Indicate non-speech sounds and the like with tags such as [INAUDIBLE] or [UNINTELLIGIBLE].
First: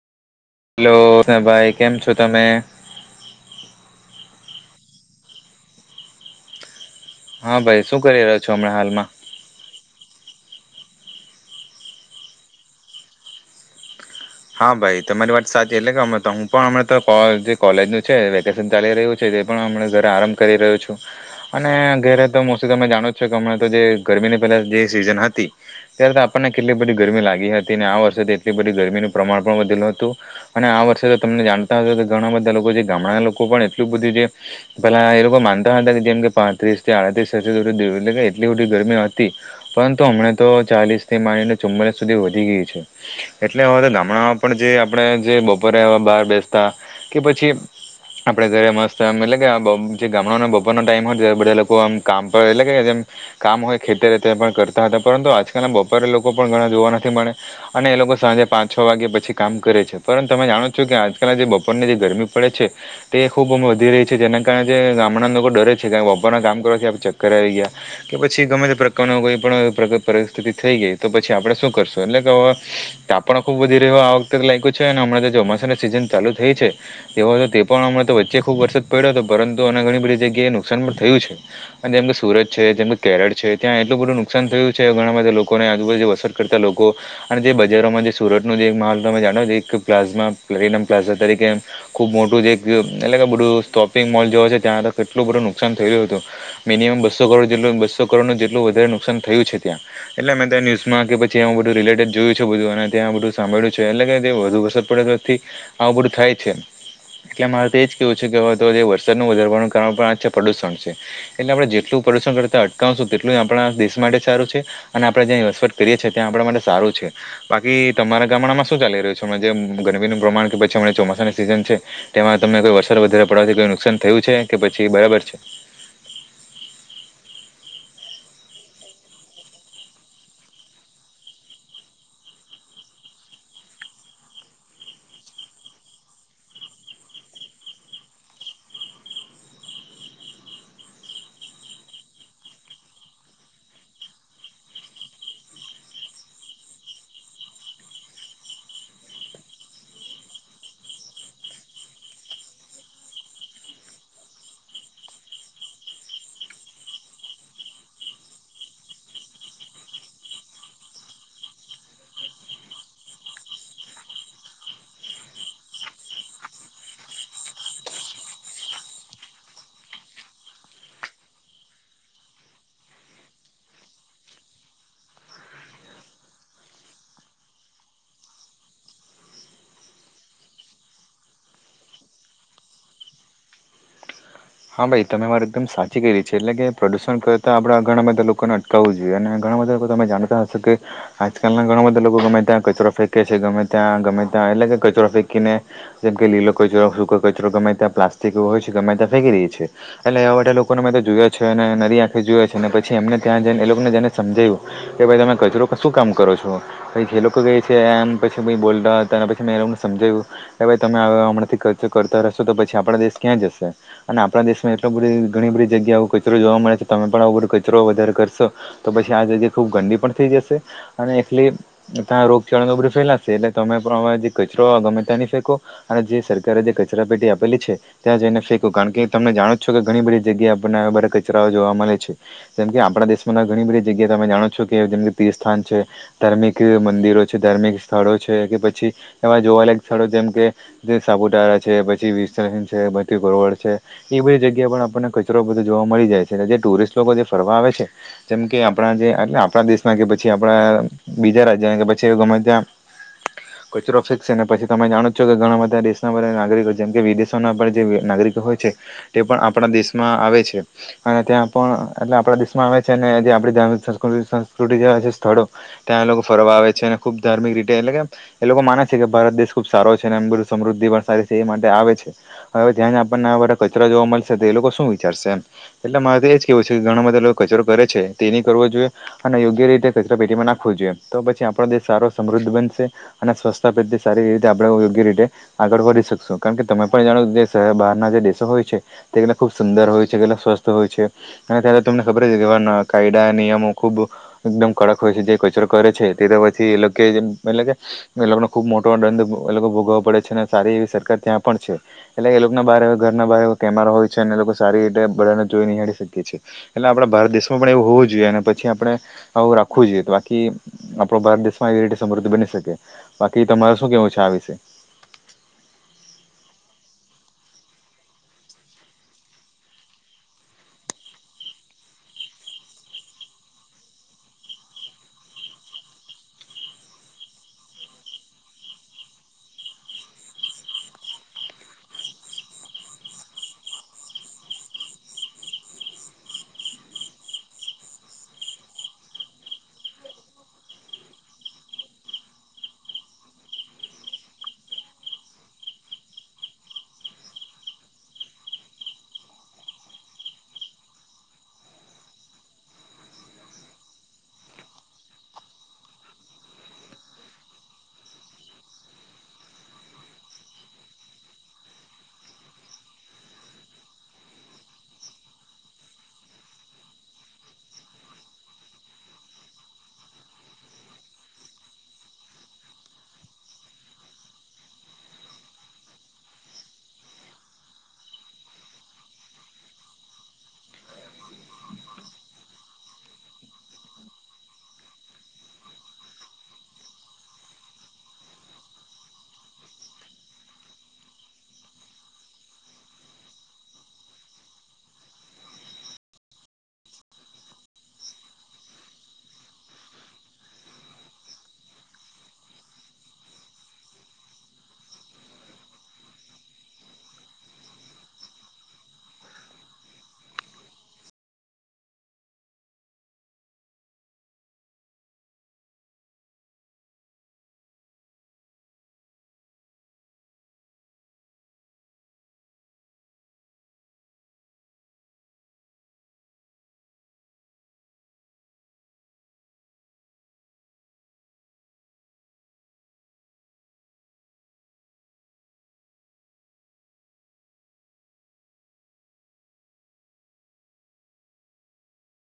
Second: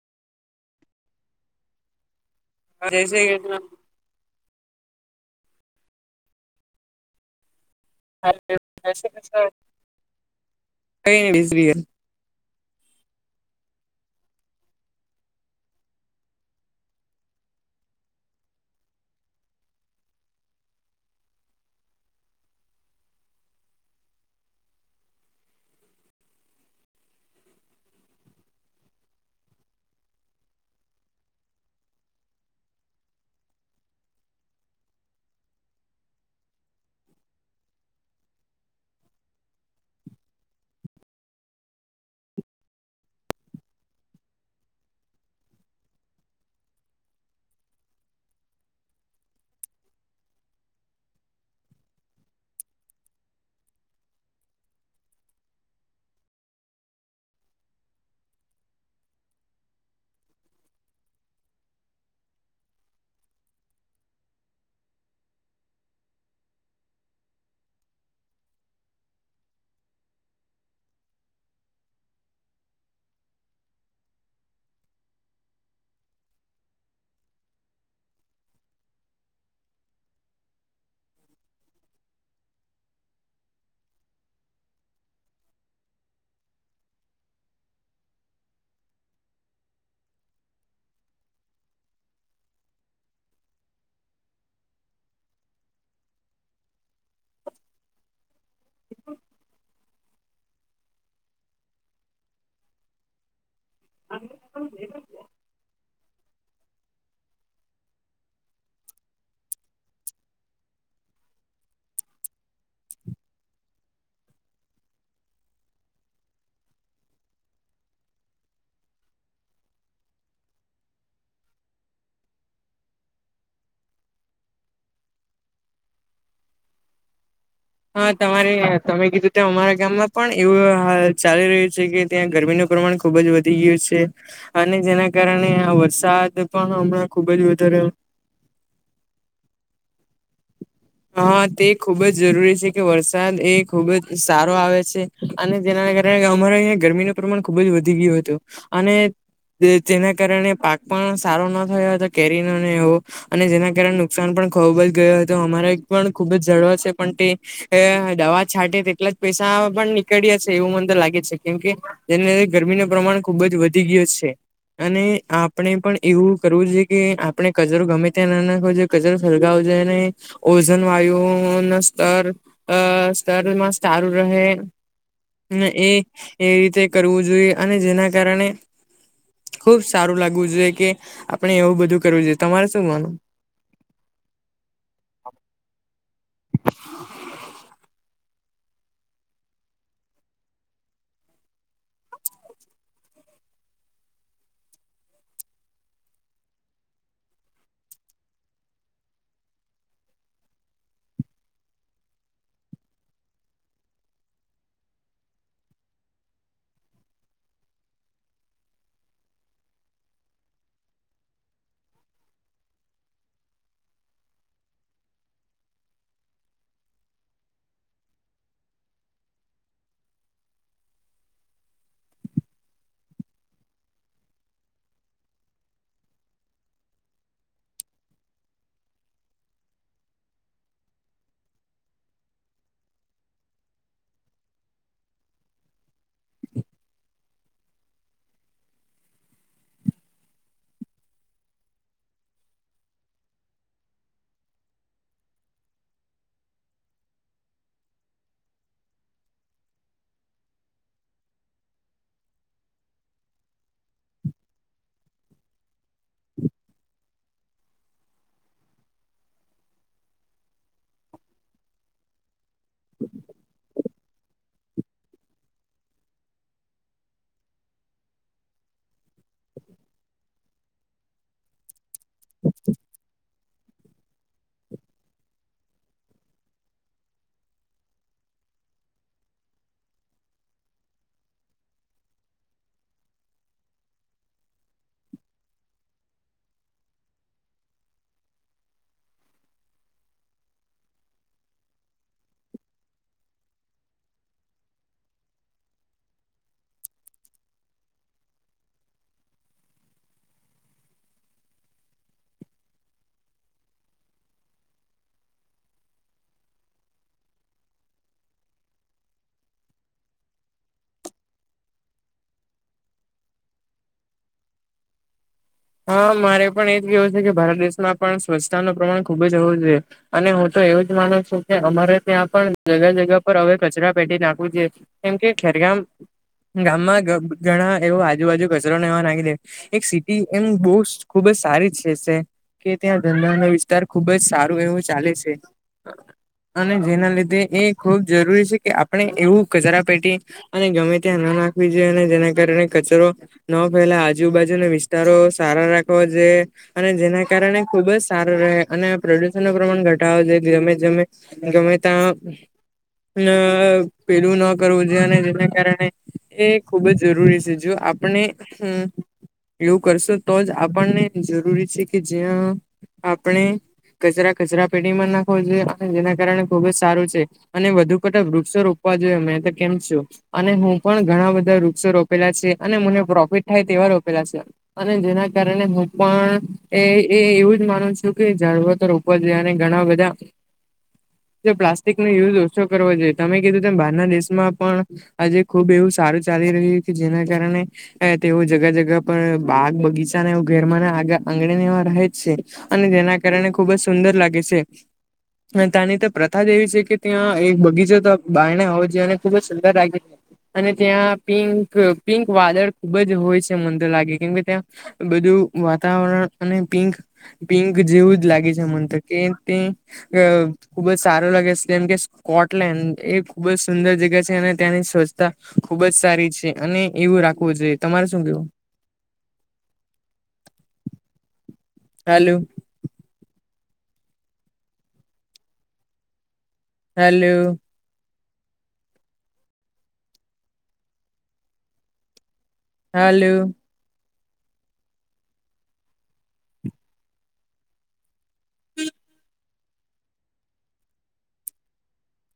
Hello ભાઈ, કેમ છો તમે? આ રે છે એકમાં? હા ભાઈ શું કર? [UNINTELLIGIBLE] હા ભાઈ તમારી વાત સાચી, એટલે કે હમને તો હું પણ અમ તો જે કોલેજ નું છે વેકેશન ચાલી રહ્યું છે તે પણ હમને ઘરે આરાંમ કરી રહ્યો છું. અને ઘેરે તો મોસી તમે જાણો જ છો કે હમણાં તો જે ગરમીની પહેલા જે સીઝન હતી ત્યારે તો આપણને કેટલી બધી ગરમી લાગી હતી અને આ વર્ષેથી એટલી બધી ગરમીનું પ્રમાણ પણ વધેલું હતું. અને આ વર્ષે તો તમને જાણતા હશે તો ઘણા બધા લોકો જે ગામડાના લોકો પણ એટલું બધું જે પેલા એ લોકો માનતા હતા કે જેમ કે પાત્રીસ થી આડત્રીસ એટલી બધી ગરમી હતી. પરંતુ હમણા તો ચાલીસ થી માનીને ચુમ્માલીસ સુધી વધી ગઈ છે એટલે હવે તો ગામ હમણાં પણ જે આપણે જે બપોરે બહાર બેસતા કે પછી આપડે ઘરે મસ્ત અમ એટલે કે જે ગામડા બપોરનો ટાઈમ હોય તે બધા લોકો આમ કામ પર એટલે કે જેમ કામ હોય ખેતરે તે પણ કરતા હતા, પરંતુ આજકાલના બપોરે લોકો પણ ઘણા જોવા નથી મળે. અને એ લોકો સાંજે પાંચ છ વાગ્યા પછી કામ કરે છે પરંત તમે જાણો છો કે આજકાલ જે બપોરને જે ગરમી પડે છે તે ખૂબ અ વધી રહી છે જેના કારણે જે ગામડાના લોકો ડરે છે કાર વાપરના કામ કરવાથી આપ ચક્કર આવી ગયા. કે પછી ગમે તે પ્રકારનો કોઈ પણ પ્ર પરિસ્થિતિ થઈ ગઈ તો પછી આપડે શું કરશું? એટલે કે અવે કા પણ ખુબ બધી રહ્યો આ વખતે લાયક્યું છે અને હમણાં ચોમાસાના સિઝન ચાલુ થઈ છે. એ હતો તે પણ હમણાં તો વચ્ચે ખુબ વરસાદ પડ્યો હતો. પરંતુ અને ઘણી બધી જગ્યાએ નુકસાન પણ થયું છે. અને અંદર સુરત છે, જેમ કે કેરળ છે, ત્યાં એટલું બધું નુકસાન થયું છે. ઘણા બધા લોકોને આજુબાજું વરસા કરતા લોકો અને જે બજારોમાં જે સુરતનો જ એક માલ તમે જાણો તો એક પ્લાઝમા પ્લેટનમ પ્લાઝમા તરીકે ખુબ મોટું જે એક એટલે કે બધું શોપિંગ મોલ જો છે ત્યાં તો કેટલું બધું નુકસાન થયું હતું. મિનિમમ બસો કરોડ જેલુ બસો કરોડ નો જે એટલું વધારે નુકસાન થયું છે ત્યાં. એટલે મેં ત્યા ન્યૂઝમાં કે પછી એવુ બધું રિલેટેડ જોય છે બધું અને ત્યાં બધું સાંભળ્યું છે એટલે કે વધુ વરસાદ પડે તો થી આવું બધું થાય છે. એટલે મારે તો એજ જ કેવું છે કે હવે વરસાદનું વધારવાનું કારણ પણ આ પ્રદુષણ છે. એટલે આપણે જેટલું પરશણ કરતા અટકાવશું તેટલું આપણા દેશ માટે સારું છે. અને આપણે જ્યાં વસવાટ કરીએ છીએ ત્યાં આપણા માટે સારું છે. બાકી તમારા ગામડામાં શું ચાલી રહ્યું છે અમના જેમ ગરમીનું પ્રમાણ કે પછી હમણા ચોમાસાની સિઝન છે તેમાં તમને કોઈ વરસાદ વધારે પડવાથી કોઈ નુકસાન થયું છે કે, પછી બરાબર છે. હા, તમારે તમે કીધું ત અમારા ગામમાં પણ એવું હા ચાલી રહ્યું છે કે ત્યાં ગરમીનું પ્રમાણ ખુબ જ વધી ગયું છે. અને જેના કારણે આ વરસાદ પણ હમણાં ખુબ જ વધારે હા તે ખુબ જ જરૂરી છે કે, વરસાદ એ ખુબ જ સારો આવે છે. અને જેના કારણે અમારે અહીંયા ગરમીનું પ્રમાણ ખુબ જ વધી ગયું હતું. અને જેના કારણે પાક પણ સારો ન થયો હતો, કેરીનોને એવો. અને જેના કારણે નુકસાન પણ ખુબ જ ગયો હતું. અમારે એક પણ ખુબ જ ઝાડવા છે પણ તે અ દવા છાંટે તેટલા જ પૈસા પણ નીકળ્યા છે, એવું મને તો લાગે છે કેમ કે, એને લીધે ગરમીનું પ્રમાણ ખુબ જ વધી ગયું છે. અને આપણે પણ એવું કરવું જોઇએ છે કે, આપણે કચરો ગમે ત્યાં ન નાખવો જો કચરો સળગાવો જોઈએ નહી, ઓઝન વાયુઓન સ્તર અ સ્તરમાં સારું રહે એ એ રીતે કરવું જોઈએ અને જેના કારણે, ખુબ સારું લાગવું જોઈએ કે, આપણે એવું બધું કરવું જોઈએ. તમારે શું માનું? હા! ભાઈ, તમે મારે એકદમ સાચી કરી રહી છે એટલે કે પ્રદૂષણ કરતા આપણા ઘણા બધા લોકોના કરવું જોઈએ. અને ઘણા બધા લોકો તમે જાણતા હશો કે, આજકાલના ઘણા બધા લોકો ગમે ત્યાં કચરો ફેંકે છે. ગમે ત્યાં ગમે ત્યાં એટલે કે કચરો ફેંકીને જેમકે લીલો કચરો, સુકો કચરો ગમે ત્યાં પ્લાસ્ટિક હોય છે. ગમેય ત્યાં ફેકી દે છે. એટલે એવા લોકોને મેં તો જોયા છે અને નરી આંખે જોયા છે. અને પછી એમને ત્યાં જઈને એ લોકોને જઈને સમજાય્યું, કે ભાઈ તમે કચરો શું કામ કરો છો? પછ જે લોકો ગે છે એમ પછી બોલતા હતા અને પછી મેં એમને લોકોને સમજાવ્યું કે ભાઈ તમે હમણાંથી ખર્ચો કરતા રહેશો તો, પછી આપણો દેશ ક્યાં જશે? અને આપણા દેશમાં એટલો બધી ઘણી બધી જગ્યાએ આવો કચરો જોવા મળે છે. તમે પણ આવું બધો કચરો વધારે કરશો તો પછી આ જગ્યા ખૂબ ગંદી પણ થઈ જશે, અને એટલી ત્યાં રોગચાળા એ બધુ ફેલાશે એટલે તમે પણ જે કચરો ગમે ત્યાં ની ફેકો અને જે સરકારે જે કચરાપેટી આપેલી છે, ત્યાં જઈને ફેંકો. કારણ કે તમે જાણો જ છો કે, ઘણી બધી જગ્યાએ આપણને આવા બધાં કચરાઓ જોવા મળે છે જેમ કે આપણા દેશમાં ઘણી બધી જગ્યા તમે જાણો છો કે, જેમ તીર્થસ્થાન છે ધાર્મિક મંદિરો છે. ધાર્મિક સ્થળો છે કે પછી એવા જોવા લાયક સ્થળો જેમ કે, જે સાપુતારા છે. પછી વિરસાહીન છે કે પછી ગોરવડ છે. એ બધી જગ્યા પણ આપણને કચરો બધો જોવા મળી જાય છે. જે ટુરિસ્ટ લોકો જે ફરવા આવે છે જેમ કે આપણા જે એટલે આપણા દેશના કે પછી આપડા બીજા રાજ્યોના કે પછી ગમે ત્યાં કચરો ફેંકશે ને પછી તમે જાણો છો કે, ઘણા બધા દેશના બધા નાગરિકો જેમ કે વિદેશ [UNINTELLIGIBLE] જે નાગરિકો હોય છે તે પણ આપણા દેશમાં આવે છે અને ત્યાં પણ એટલે આપણા દેશ આવે છે ને એ આપડી ત્યાં નો [UNINTELLIGIBLE] સંસ્કૃતિ જેવા જે સ્થળો ત્યાં લોકો ફરવા આવે છે અને ખૂબ ધાર્મિક રીતે એટલે કે આમ એ લોકો માને છે કે ભારત દેશ ખુબ સારો છે અને એમ સમૃદ્ધિ પણ સારી છે એ માટે આવે છે. હવે ત્યાં જ આપણને આવો બધો કચરા જોવા મલશે, તો એ લોકો શું વિચારશે એમ? એટલે મારે તો એ જ કેવું છે કે, ઘણા બધા લોકો કચરો કરે છે તે ની કરવો જોઈએ અને યોગ્ય રીતે કચરા પેટીમાં નાખવું જોઈએ. તો પછી આપણો દેશ સારો સમૃદ્ધ બનશે અને સ્વસ્થબંધ સારી રીતે આપડે યોગ્ય રીતે આગળ વધી શકશો. કારણ કે, તમે પણ જાણો દેશ બહારના જે દેશ હોય છે તે કેટલા ખૂબ સુંદર હોય છે. કેટલા સ્વસ્થ હોય છે. અને અત્યારે તમને ખબર છે કેવા નવા કાયદા નિયમો ખુબ એકદમ કડક હોય છે. જે કચરો કરે છે તે તો પછી એલોકે જ એમ મને લાગે એ લોકોનો ખુબ મોટો દંડ એ લોકો ભ ભોગવો પડે છે અને સારી એવી સરકાર ત્યાં પણ છે. એટલે એ લોકના બાર એવા ઘરના બાર કેમેરા હોય છે અને એ લોકો સારી રીતે બધાને જોઈ નિહાળી શકે છે. એટલે આપડા ભારત દેશમાં પણ એવું હોવું જોઈએ ને પછી આપડે આવું રાખવું જોઈએ તો બાકી આપડો ભારત દેશમાં એવી રિટે સમૃદ્ધિ બની શકે. બાકી તમારે શું કેવું છે આ વિશે? હા મારે પણ એજ કેવું છે કે ભારત દેશમાં પણ સ્વચ્છતા નો પ્રમાણ ખુબ જ હોવુ જોયે. અને હું તો એવું જ માનું છું કે અમારે ત્યાં પણ જગા જગા પર હવે કચરા પેટી નાખવું જોયે. કેમકે ખેરગામ ને ગામમાં ગ ઘણા એવો આજુબાજુ કચરો ને એવા નાખી દે, એક સિટી એમ બુસ્ટ ખુબ જ સારી છે સે. કે ત્યાં ધંધાનો વિસ્તાર ખુબ જ સારું એવું ચાલે છે. અને જેના લીધે એ ખુબ જરૂરી છે કે આપણે એવું કચરા પેટી અને ગમે ત્યાં ન નાખવી જોઈએ અને જેના કારણે કચરો ન ફેલા આજુબાજુના વિસ્ તારો સારા રાખાવા જોયે. અને જેના કારણે ખુબ જ સારું રહે અને પ્રદુષણ નું પ્રમાણ ઘટાવો જોયે ગેમે જેમે ગમે તા ન પેલું ન કરવું જોઈએ અને જેના કારણે એ ખુબ જ જરૂરી છે જો આપણે હમ્મ એવું કરશો તો જ આપણને જરૂરી છે કે જ્યાં આપણે કચરા કચરા પેટીમાં નાખવો જોઈએ અને જેના કારણે ખુબ જ સારું છે. અને વધુ પતાક વૃક્ષો રોપવા જોઈએ મેં તો કેમ છુ. અને હું પણ ઘણા બધા વૃક્ષો રોપેલા છે અને મને પ્રોફિટ થાય તેવા રો પેલા છે અને જેના કારણે હું પણ એ એ એવું જ માનું છું કે ઝાડવા તો રોપવા જોઈએ અને ઘણા બધા જે પ્લાસ્ટિક નો યુઝ ઓછો કરવો જોઈએ. તમે કીધું તેમ બારના દેશમાં પણ આજે ખુબ એવું સારું ચાલી રહ્યું કે જેના કારણે અ તેઓ જગા જગા પણ બાગ બગીચાને એવું ધેરમાં ના આગ આંગણે ને એવા રહે જ છે. અને જેના કારણે ખુબ જ સુંદર લાગે છે. અને તાની તો પ્રથા જ એવી છે કે ત્યાં એક બગીચો તો બાયણે હોવો જ જોઈએ ને ખુબ જ સુંદર લાગે અને ત્યાં પિંક, પિંક વાદળ ખુબ જ હોય છે મંદ લાગે કેમ કે ત્યાં બધું વાતાવરણ અને પિંક પિંક જેવું જ લાગે છે મન તો કે તે અ ખુબ જ સારો લાગે છે જેમ કે સ્કોટલેન્ડ, એ ખુબ જ સુંદર જગા છે અને ત્યાંની સ્વચ્છતા ખુબ જ સારી છે અને એવું રાખવું જોઈએ. તમારે શું કેવું? હેલુ. હેલું. હાલુ.